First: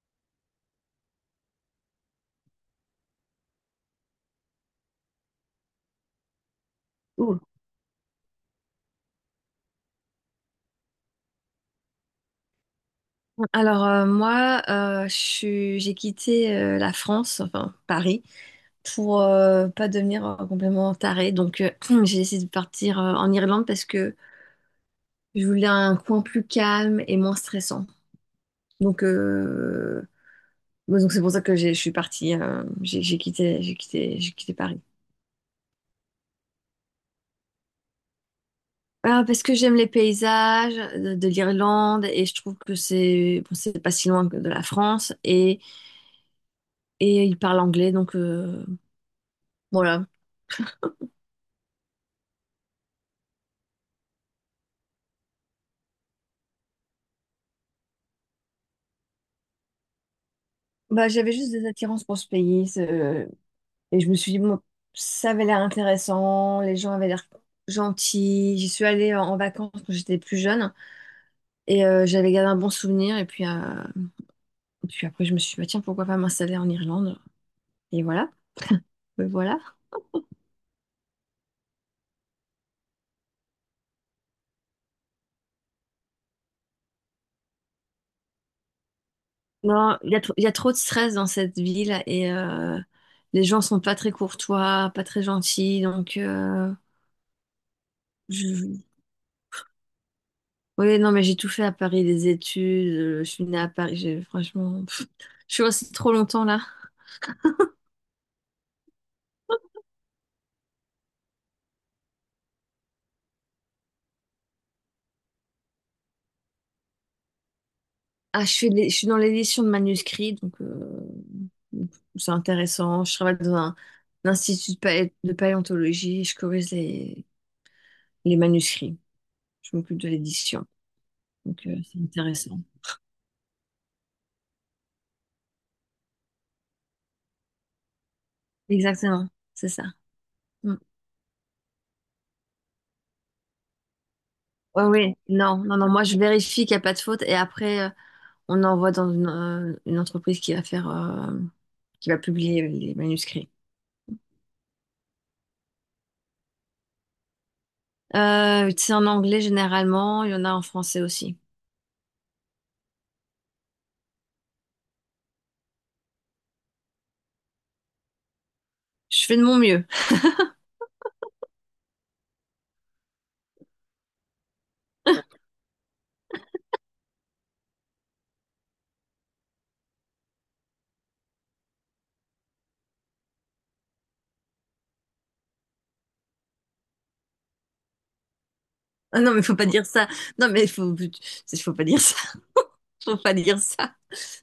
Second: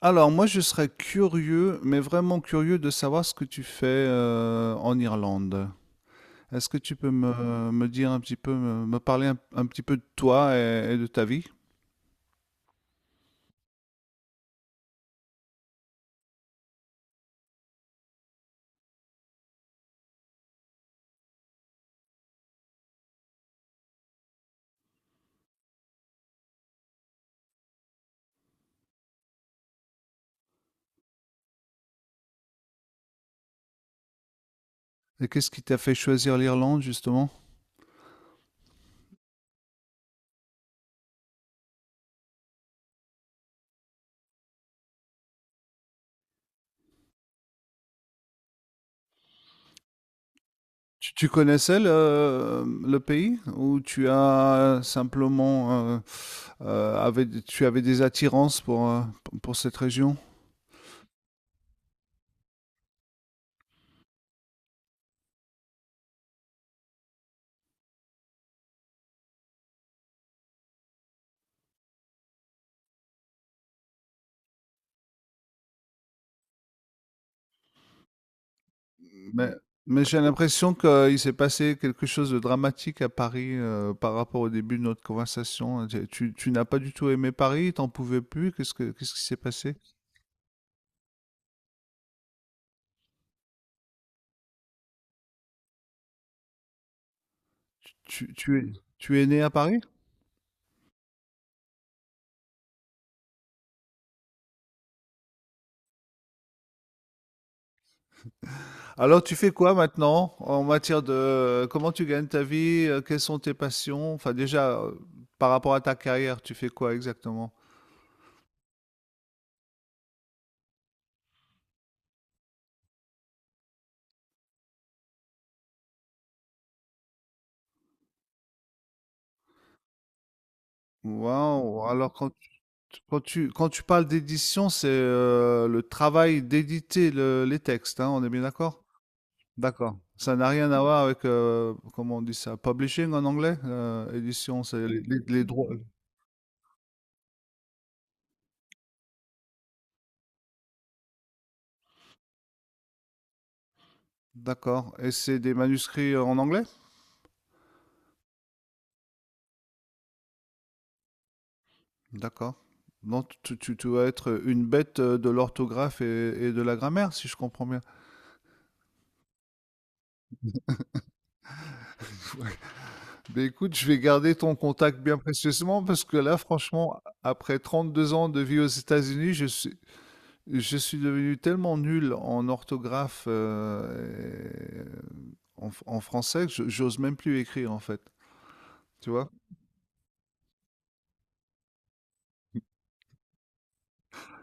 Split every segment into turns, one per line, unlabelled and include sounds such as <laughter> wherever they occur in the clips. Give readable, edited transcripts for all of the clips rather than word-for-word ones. Alors moi je serais curieux, mais vraiment curieux de savoir ce que tu fais en Irlande. Est-ce que tu peux
Ouh.
me dire un petit peu, me parler un petit peu de toi et de ta vie?
Alors, moi, j'ai quitté la France, enfin Paris, pour pas devenir complètement tarée. Donc <clears throat> j'ai décidé de partir en Irlande, parce que je voulais un coin plus calme et moins stressant. Donc bon, donc c'est pour ça que je suis partie, j'ai quitté, Paris.
Et qu'est-ce qui t'a fait choisir l'Irlande justement?
Ah, parce que j'aime les paysages de l'Irlande, et je trouve que c'est bon, c'est pas si loin que de la France, et ils parlent anglais, donc voilà.
Tu connaissais le pays ou tu as simplement tu avais des attirances pour, pour cette région?
Bah, j'avais juste des attirances pour ce pays. Et je me suis dit, moi, ça avait l'air intéressant, les gens avaient l'air gentils. J'y suis allée en vacances quand j'étais plus jeune, et j'avais gardé un bon souvenir. Et puis, après, je me suis dit, bah, tiens, pourquoi pas m'installer en Irlande? Et voilà, me
Mais,
voilà.
mais j'ai l'impression qu'il s'est passé quelque chose de dramatique à Paris par rapport au début de notre conversation. Tu n'as pas du tout aimé Paris, t'en pouvais plus. Qu'est-ce qui s'est passé?
Non, il y a trop de stress dans cette ville, et les gens sont pas très courtois, pas très gentils. Donc,
Tu, tu es,
je-
Tu es né à Paris?
oui, non, mais j'ai tout fait à Paris, des études, je suis née à Paris, franchement. Je suis restée trop longtemps là.
Alors tu fais quoi maintenant en matière de comment tu gagnes ta vie, quelles sont tes passions? Enfin déjà, par rapport à ta carrière, tu fais quoi exactement?
Ah, je suis dans l'édition de manuscrits, donc c'est intéressant. Je travaille dans un institut de paléontologie, et je corrige les manuscrits. Je m'occupe de l'édition, donc
Waouh,
c'est intéressant.
quand tu parles d'édition, c'est le travail d'éditer les textes, hein, on est bien d'accord?
Exactement, c'est ça.
D'accord. Ça n'a rien
Mm.
à voir avec, comment on dit ça, publishing en anglais? Édition,
Ouais,
c'est
ouais.
les
Non,
droits.
non, non. Moi, je vérifie qu'il n'y a pas de faute, et après, on envoie dans une entreprise qui va faire, qui va publier les manuscrits.
D'accord. Et c'est des manuscrits en anglais?
C'est en anglais généralement. Il y en a en français aussi.
D'accord. Donc tu vas être une bête de l'orthographe et de la grammaire, si je comprends bien.
Je fais de mon mieux.
Mais écoute, je vais garder ton contact bien
<laughs>
précieusement parce que là, franchement, après 32 ans de vie aux États-Unis, je suis devenu tellement nul en orthographe et en français que j'ose même plus écrire en fait. Tu
Ah
vois?
non, mais faut pas dire ça. Non, mais faut pas dire ça. <laughs> Faut pas dire ça.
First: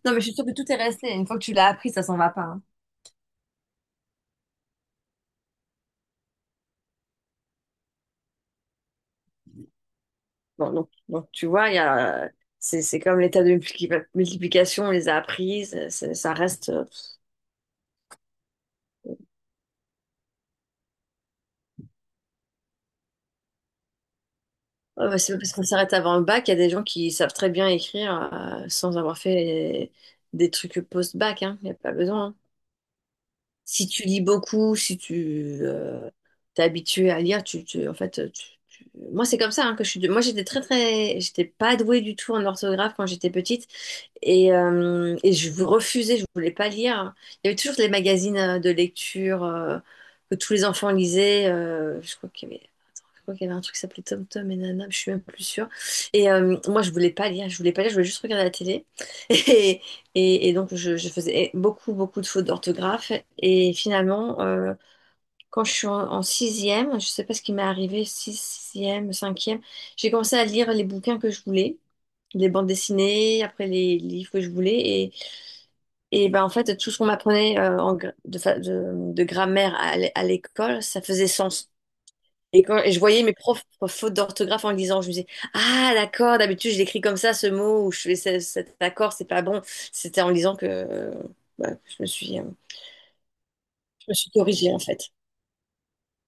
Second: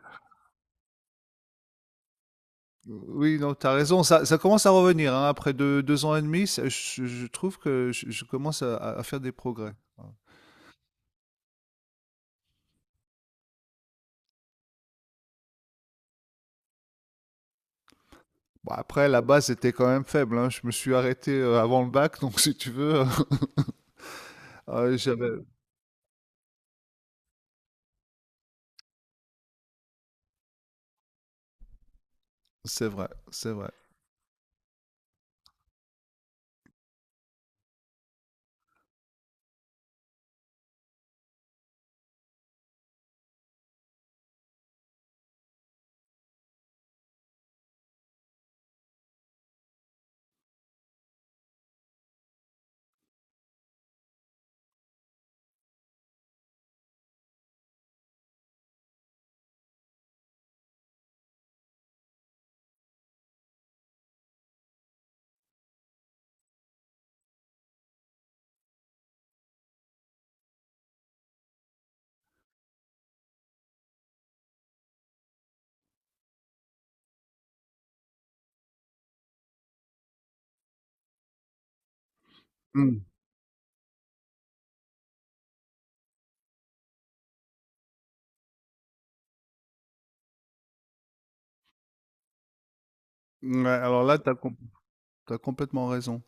Non, mais je suis sûre que tout est resté. Une fois que tu l'as appris, ça s'en va pas, hein.
Oui, non, t'as raison, ça commence à revenir, hein, après 2 2 ans et demi, ça je trouve que je commence à faire des progrès. Ouais.
Bon, donc, tu vois, c'est comme l'état de multiplication, on les a appris, ça, ça reste.
Bon après la base était quand même faible, hein, je me suis arrêté, avant le bac donc si tu veux, <laughs>
Ouais, bah, c'est
j'avais
pas parce qu'on s'arrête avant le bac, il y a des gens qui savent très bien écrire, sans avoir fait des trucs post-bac, hein. Il n'y a pas besoin, hein.
c'est vrai, c'est vrai.
Si tu lis beaucoup, si tu, t'es habitué à lire, en fait, moi c'est comme ça, hein, que je suis. Moi j'étais pas douée du tout en orthographe quand j'étais petite, et je refusais, je voulais pas lire. Il y avait toujours les magazines de lecture, que tous les enfants lisaient. Je crois qu'il y avait, attends, je crois qu'il y avait un truc qui s'appelait Tom Tom et Nana, mais je suis même plus sûre. Et moi, je voulais pas lire, je voulais juste regarder la télé. <laughs> Et donc je faisais beaucoup beaucoup de fautes d'orthographe, et finalement, quand je suis en sixième, je ne sais pas ce qui m'est arrivé, sixième, cinquième, j'ai commencé à lire les bouquins que je voulais, les bandes dessinées, après les livres que je voulais. Et ben, en fait, tout ce qu'on m'apprenait en gra- de, fa- de grammaire à l'école, ça faisait sens. Et
Mmh.
je voyais mes profs fautes d'orthographe en le lisant, je me disais, ah d'accord, d'habitude je l'écris comme ça ce mot, ou je fais cet accord, c'est pas bon. C'était en lisant que, bah,
Ouais, alors
je me
là,
suis
t'as com
corrigée en fait.
tu complètement raison.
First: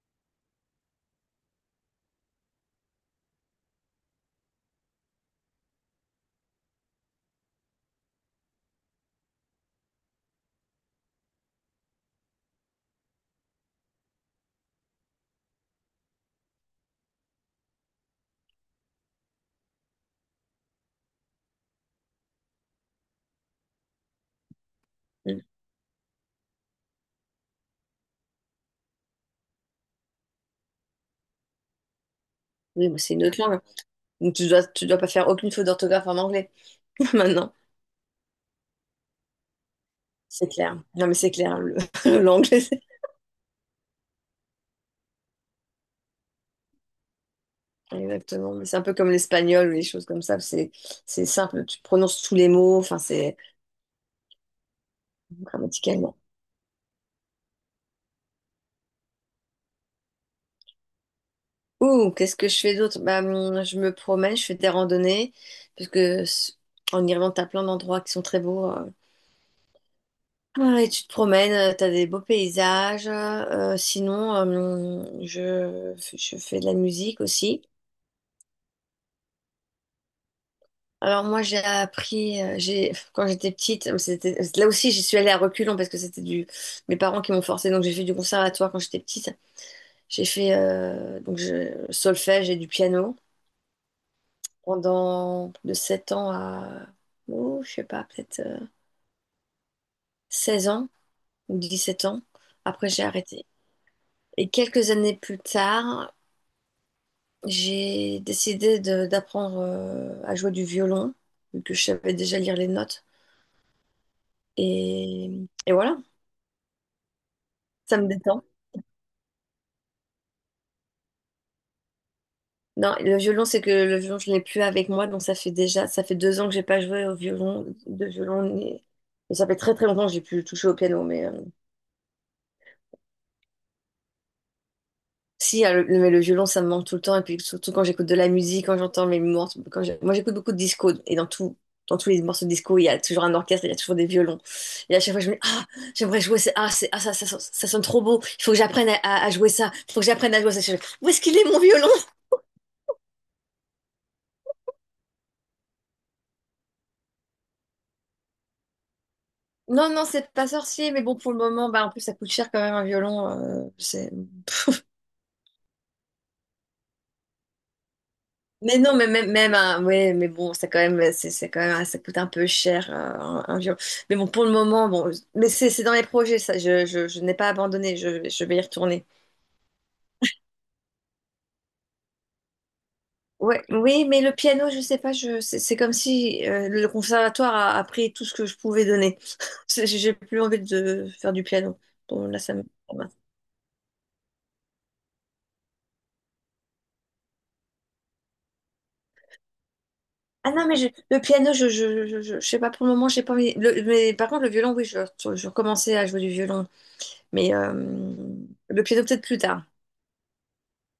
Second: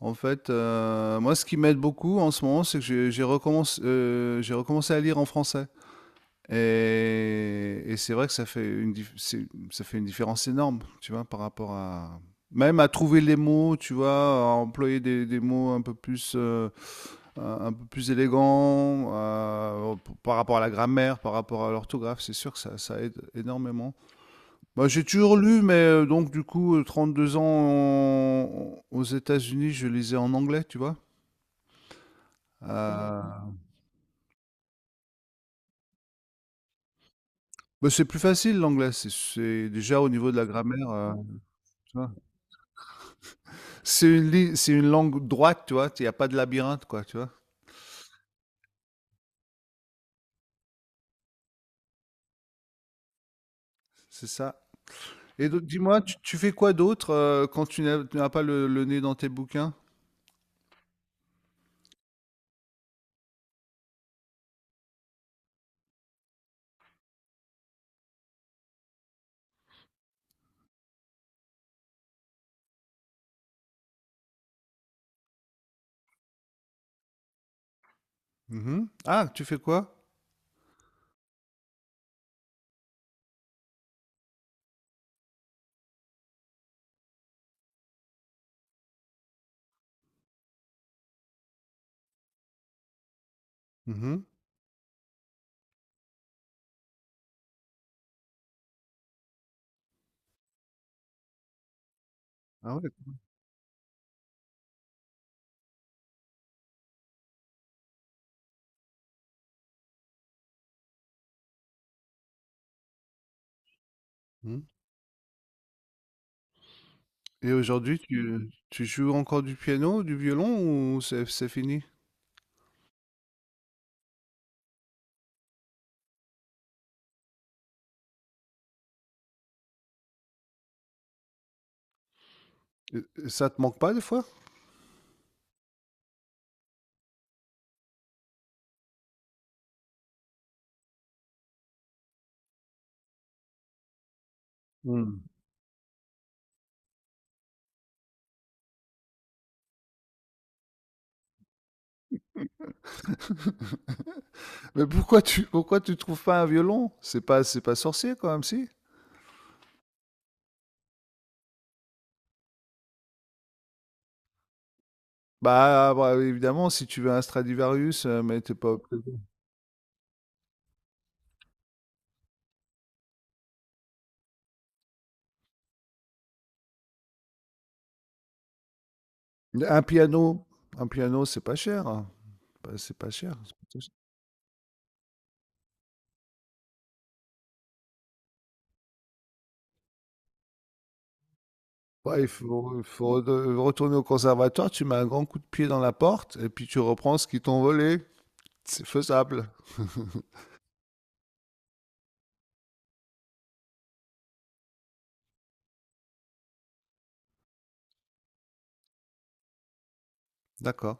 En fait, moi ce qui m'aide beaucoup en ce moment, c'est que j'ai recommencé à lire en français. Et c'est vrai que ça fait une différence énorme, tu vois, par rapport à... Même à trouver les mots, tu vois, à employer des mots un peu plus, un peu plus élégants, par rapport à la grammaire, par rapport à l'orthographe, c'est sûr que ça aide énormément. Bah, j'ai toujours
Mm.
lu, mais donc du coup, aux États-Unis, je lisais en anglais, tu vois.
Oui, moi, c'est une
Euh,
autre langue. Donc tu dois pas faire aucune faute d'orthographe en anglais <laughs> maintenant.
bah, c'est plus facile l'anglais, déjà au niveau de la
C'est clair.
grammaire.
Non, mais c'est clair.
Tu vois.
<laughs> L'anglais, c'est-
C'est une langue droite, tu vois. Il n'y a pas de labyrinthe, quoi, tu vois.
exactement. Mais c'est un peu comme l'espagnol ou les choses comme ça. C'est simple. Tu prononces tous les mots. Enfin, c'est
C'est ça. Et donc, dis-moi,
grammaticalement.
tu fais quoi d'autre quand tu n'as pas le nez dans tes bouquins?
Ouh, qu'est-ce que je fais d'autre? Bah, je me promène, je fais des randonnées. Parce que en Irlande, t'as plein d'endroits qui sont très beaux. Ah, et tu te promènes, t'as des beaux paysages. Sinon, je fais de la musique aussi.
Mhm. Ah, tu fais quoi?
Alors moi j'ai appris, j'ai quand j'étais petite, c'était là aussi, j'y suis allée à reculons parce que c'était du mes parents qui m'ont forcée, donc j'ai fait du conservatoire quand j'étais petite. J'ai fait donc solfège et du piano
Mhm.
pendant de 7 ans, à oh, je sais pas, peut-être 16 ans ou 17 ans.
Ah
Après
ouais.
j'ai arrêté. Et quelques années plus tard, j'ai décidé d'apprendre à jouer du violon, vu que je savais déjà lire les notes,
Mhm.
et et voilà,
Et
ça
aujourd'hui,
me détend.
tu joues encore du piano, du violon ou c'est fini?
Non, le violon, c'est que le violon, je l'ai plus avec moi, donc ça fait 2 ans que j'ai pas joué de violon, et ça fait très très longtemps que j'ai plus touché au piano, mais
Et- et ça te manque pas des fois?
si, le violon, ça me manque tout le temps, et puis surtout quand j'écoute de la musique, quand j'entends mes morceaux, moi j'écoute beaucoup de disco, et dans tous les morceaux de disco, il y a toujours un orchestre, il y a toujours des violons, et à chaque fois je me dis, ah, j'aimerais jouer, ça sonne trop beau, il faut que j'apprenne à jouer ça, il faut que j'apprenne à jouer ça. Où est-ce qu'il est mon violon?
<laughs> Mais pourquoi tu trouves pas un violon? C'est pas sorcier quand même si?
Non, non, c'est pas sorcier, mais bon, pour le moment, bah, en plus, ça coûte cher quand même, un violon. C'est...
Bah, bah, évidemment si tu veux un Stradivarius mais t'es pas
Mais non, mais même un, ouais, mais bon, ça quand même, c'est quand même, ça coûte un peu cher, un violon. Mais bon, pour le moment, bon, mais c'est dans les projets, ça, je n'ai pas abandonné, je vais y retourner.
Un piano, un piano, c'est pas cher, hein. Bah, c'est pas cher. C'est
Ouais,
pas cher.
oui, mais le piano, je sais pas, c'est comme si le conservatoire a pris tout ce que je pouvais donner. J'ai plus envie de faire du piano.
Ouais,
Bon, là, ça me...
il faut retourner au conservatoire, tu mets un grand coup de pied dans la porte et puis tu reprends ce qu'ils t'ont volé. C'est faisable. <laughs>
Ah non, mais le piano, je sais pas pour le moment, j'ai pas envie. Mais par contre, le violon, oui, je recommençais à jouer du violon. Mais le piano, peut-être plus tard.
D'accord.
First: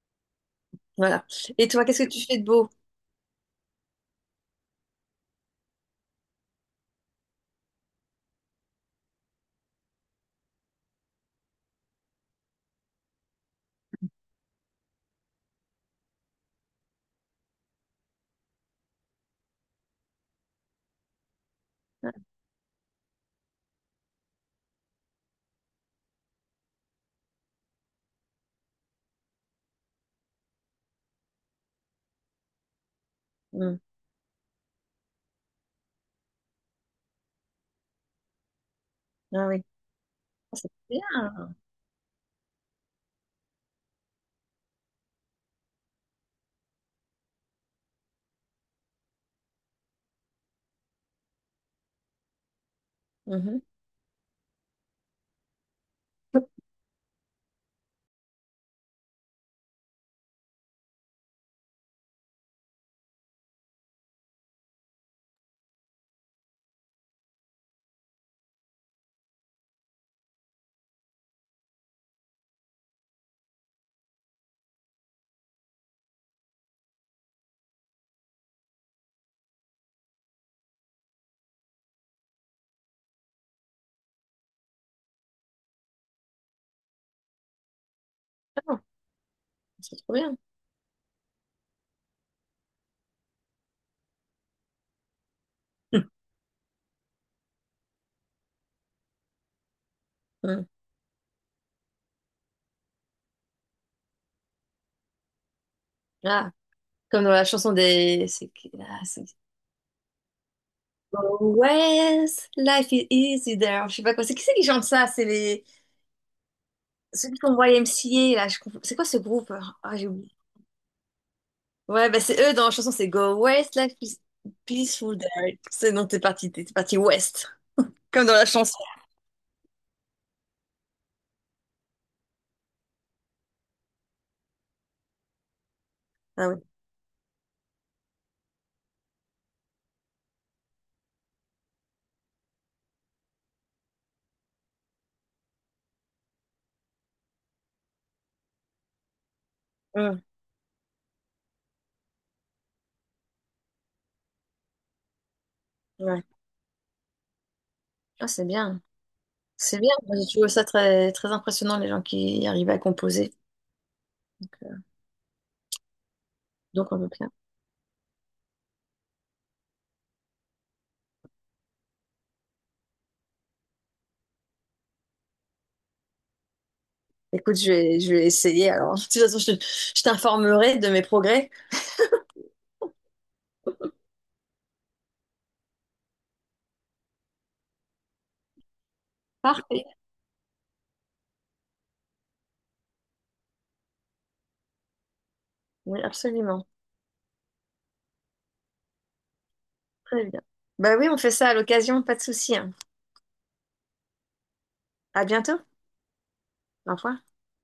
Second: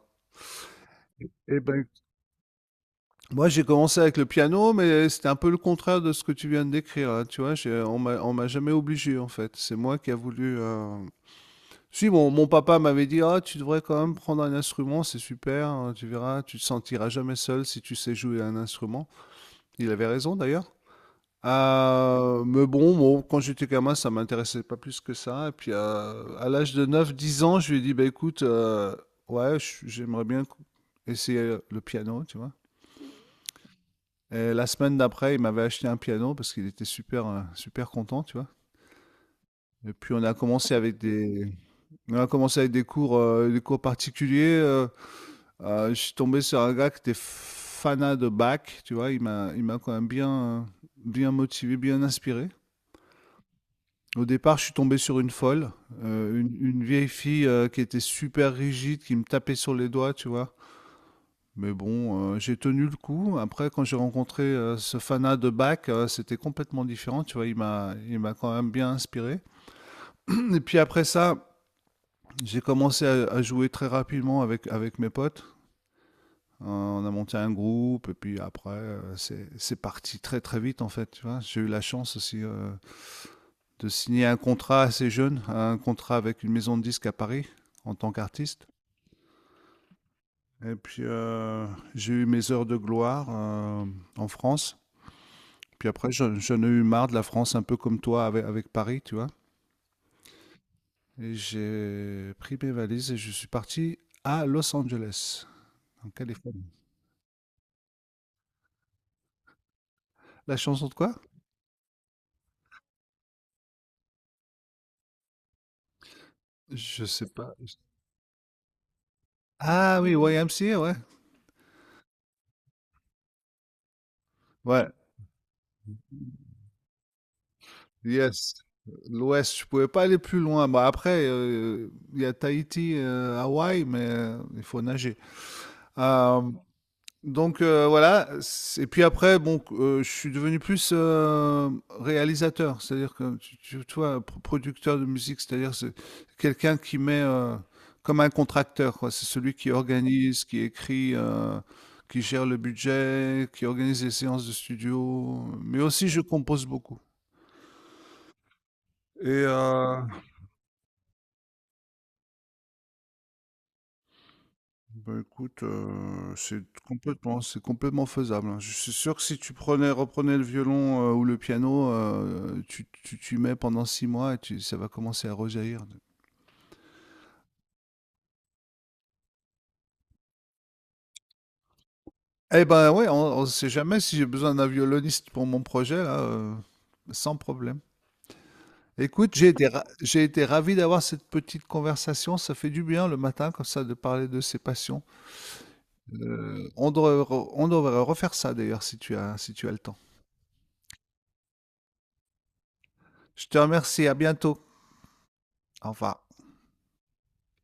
Voilà.
Eh
Et toi,
ben,
qu'est-ce que tu fais de beau?
moi j'ai commencé avec le piano, mais c'était un peu le contraire de ce que tu viens de décrire. Là, tu vois, on m'a jamais obligé en fait. C'est moi qui a voulu. Si mon papa m'avait dit, ah, tu devrais quand même prendre un instrument, c'est super. Hein, tu verras, tu te sentiras jamais seul si tu sais jouer un instrument. Il avait raison d'ailleurs. Mais bon, quand j'étais gamin, ça m'intéressait pas plus que ça. Et puis à l'âge de neuf, dix ans, je lui ai dit, bah écoute, ouais, j'aimerais essayer le piano, tu vois.
Hmm.
Et la semaine d'après, il m'avait acheté un piano parce qu'il était super, super content, tu vois.
Ah oui.
Et puis
Oh, c'est trop bien.
on a commencé avec des cours particuliers. Je suis tombé sur un gars qui était fanat de Bach, tu vois. Il m'a quand même bien, euh, bien motivé, bien inspiré.
Mhm.
Au départ, je suis tombé sur une folle, une vieille fille qui était super rigide, qui me tapait sur les doigts, tu vois. Mais bon, j'ai tenu le coup. Après, quand j'ai rencontré ce fanat de Bach, c'était complètement différent, tu vois. Il m'a quand même bien inspiré. <clears throat> Et puis après ça, j'ai commencé à jouer très rapidement avec mes potes. On a monté un groupe, et puis après, c'est parti très très vite, en fait, tu vois. J'ai eu la chance aussi. De signer un contrat assez jeune, un contrat avec une maison de disques à Paris en tant qu'artiste.
Ah, c'est trop bien.
Et puis j'ai eu mes heures de gloire en France. Puis après,
<laughs>
j'en ai eu marre de la France, un peu comme toi avec Paris, tu vois.
Hmm.
Et j'ai pris mes valises et je suis parti à Los Angeles, en
Ah,
Californie.
comme dans la chanson des. C'est... ah,
La chanson de quoi?
Always, life is easy there. Je sais pas quoi. C'est qui chante ça? C'est les...
Je sais
ceux qui
pas.
font YMCA, là. C'est quoi ce groupe? Ah,
Ah
j'ai
oui,
oublié.
YMCA, ouais.
Ouais, bah c'est eux dans la chanson, c'est Go West, like
Ouais,
peaceful day. C'est non, t'es parti West, comme dans la
yes,
chanson.
l'Ouest, je pouvais pas aller plus loin. Bah après, il y a Tahiti, Hawaï, mais il faut nager. Euh,
Ah oui.
donc voilà. Et puis après, je suis devenu plus réalisateur, c'est-à-dire que tu vois, producteur de musique, c'est-à-dire c'est quelqu'un qui met comme un contracteur, quoi. C'est celui qui
Ouais.
organise, qui écrit. Qui gère le budget, qui organise les séances de studio, mais aussi je
Ouais.
compose beaucoup.
Ah, c'est bien.
Et
C'est bien.
euh,
Moi, j'ai trouvé ça très, très impressionnant, les gens qui arrivent à composer. Donc, euh,
Bah écoute,
donc, on peut bien.
c'est complètement faisable, hein. Je suis sûr que si tu prenais reprenais le violon, ou le piano, tu t'y mets pendant 6 mois et tu ça va commencer à rejaillir
Écoute, je vais essayer. Alors, de toute façon, je t'informerai de mes progrès.
eh ben, ouais, on sait jamais si j'ai besoin d'un violoniste pour mon projet là, sans problème. Écoute,
Parfait.
j'ai été ravi d'avoir cette petite conversation, ça fait du bien le matin comme ça de parler de ses passions.
Oui, absolument.
On devrait refaire ça d'ailleurs si tu as le temps.
Très bien. Bah oui, on fait ça à l'occasion, pas de souci, hein.
Je te remercie, à bientôt.
À bientôt.
Au revoir.
Au revoir.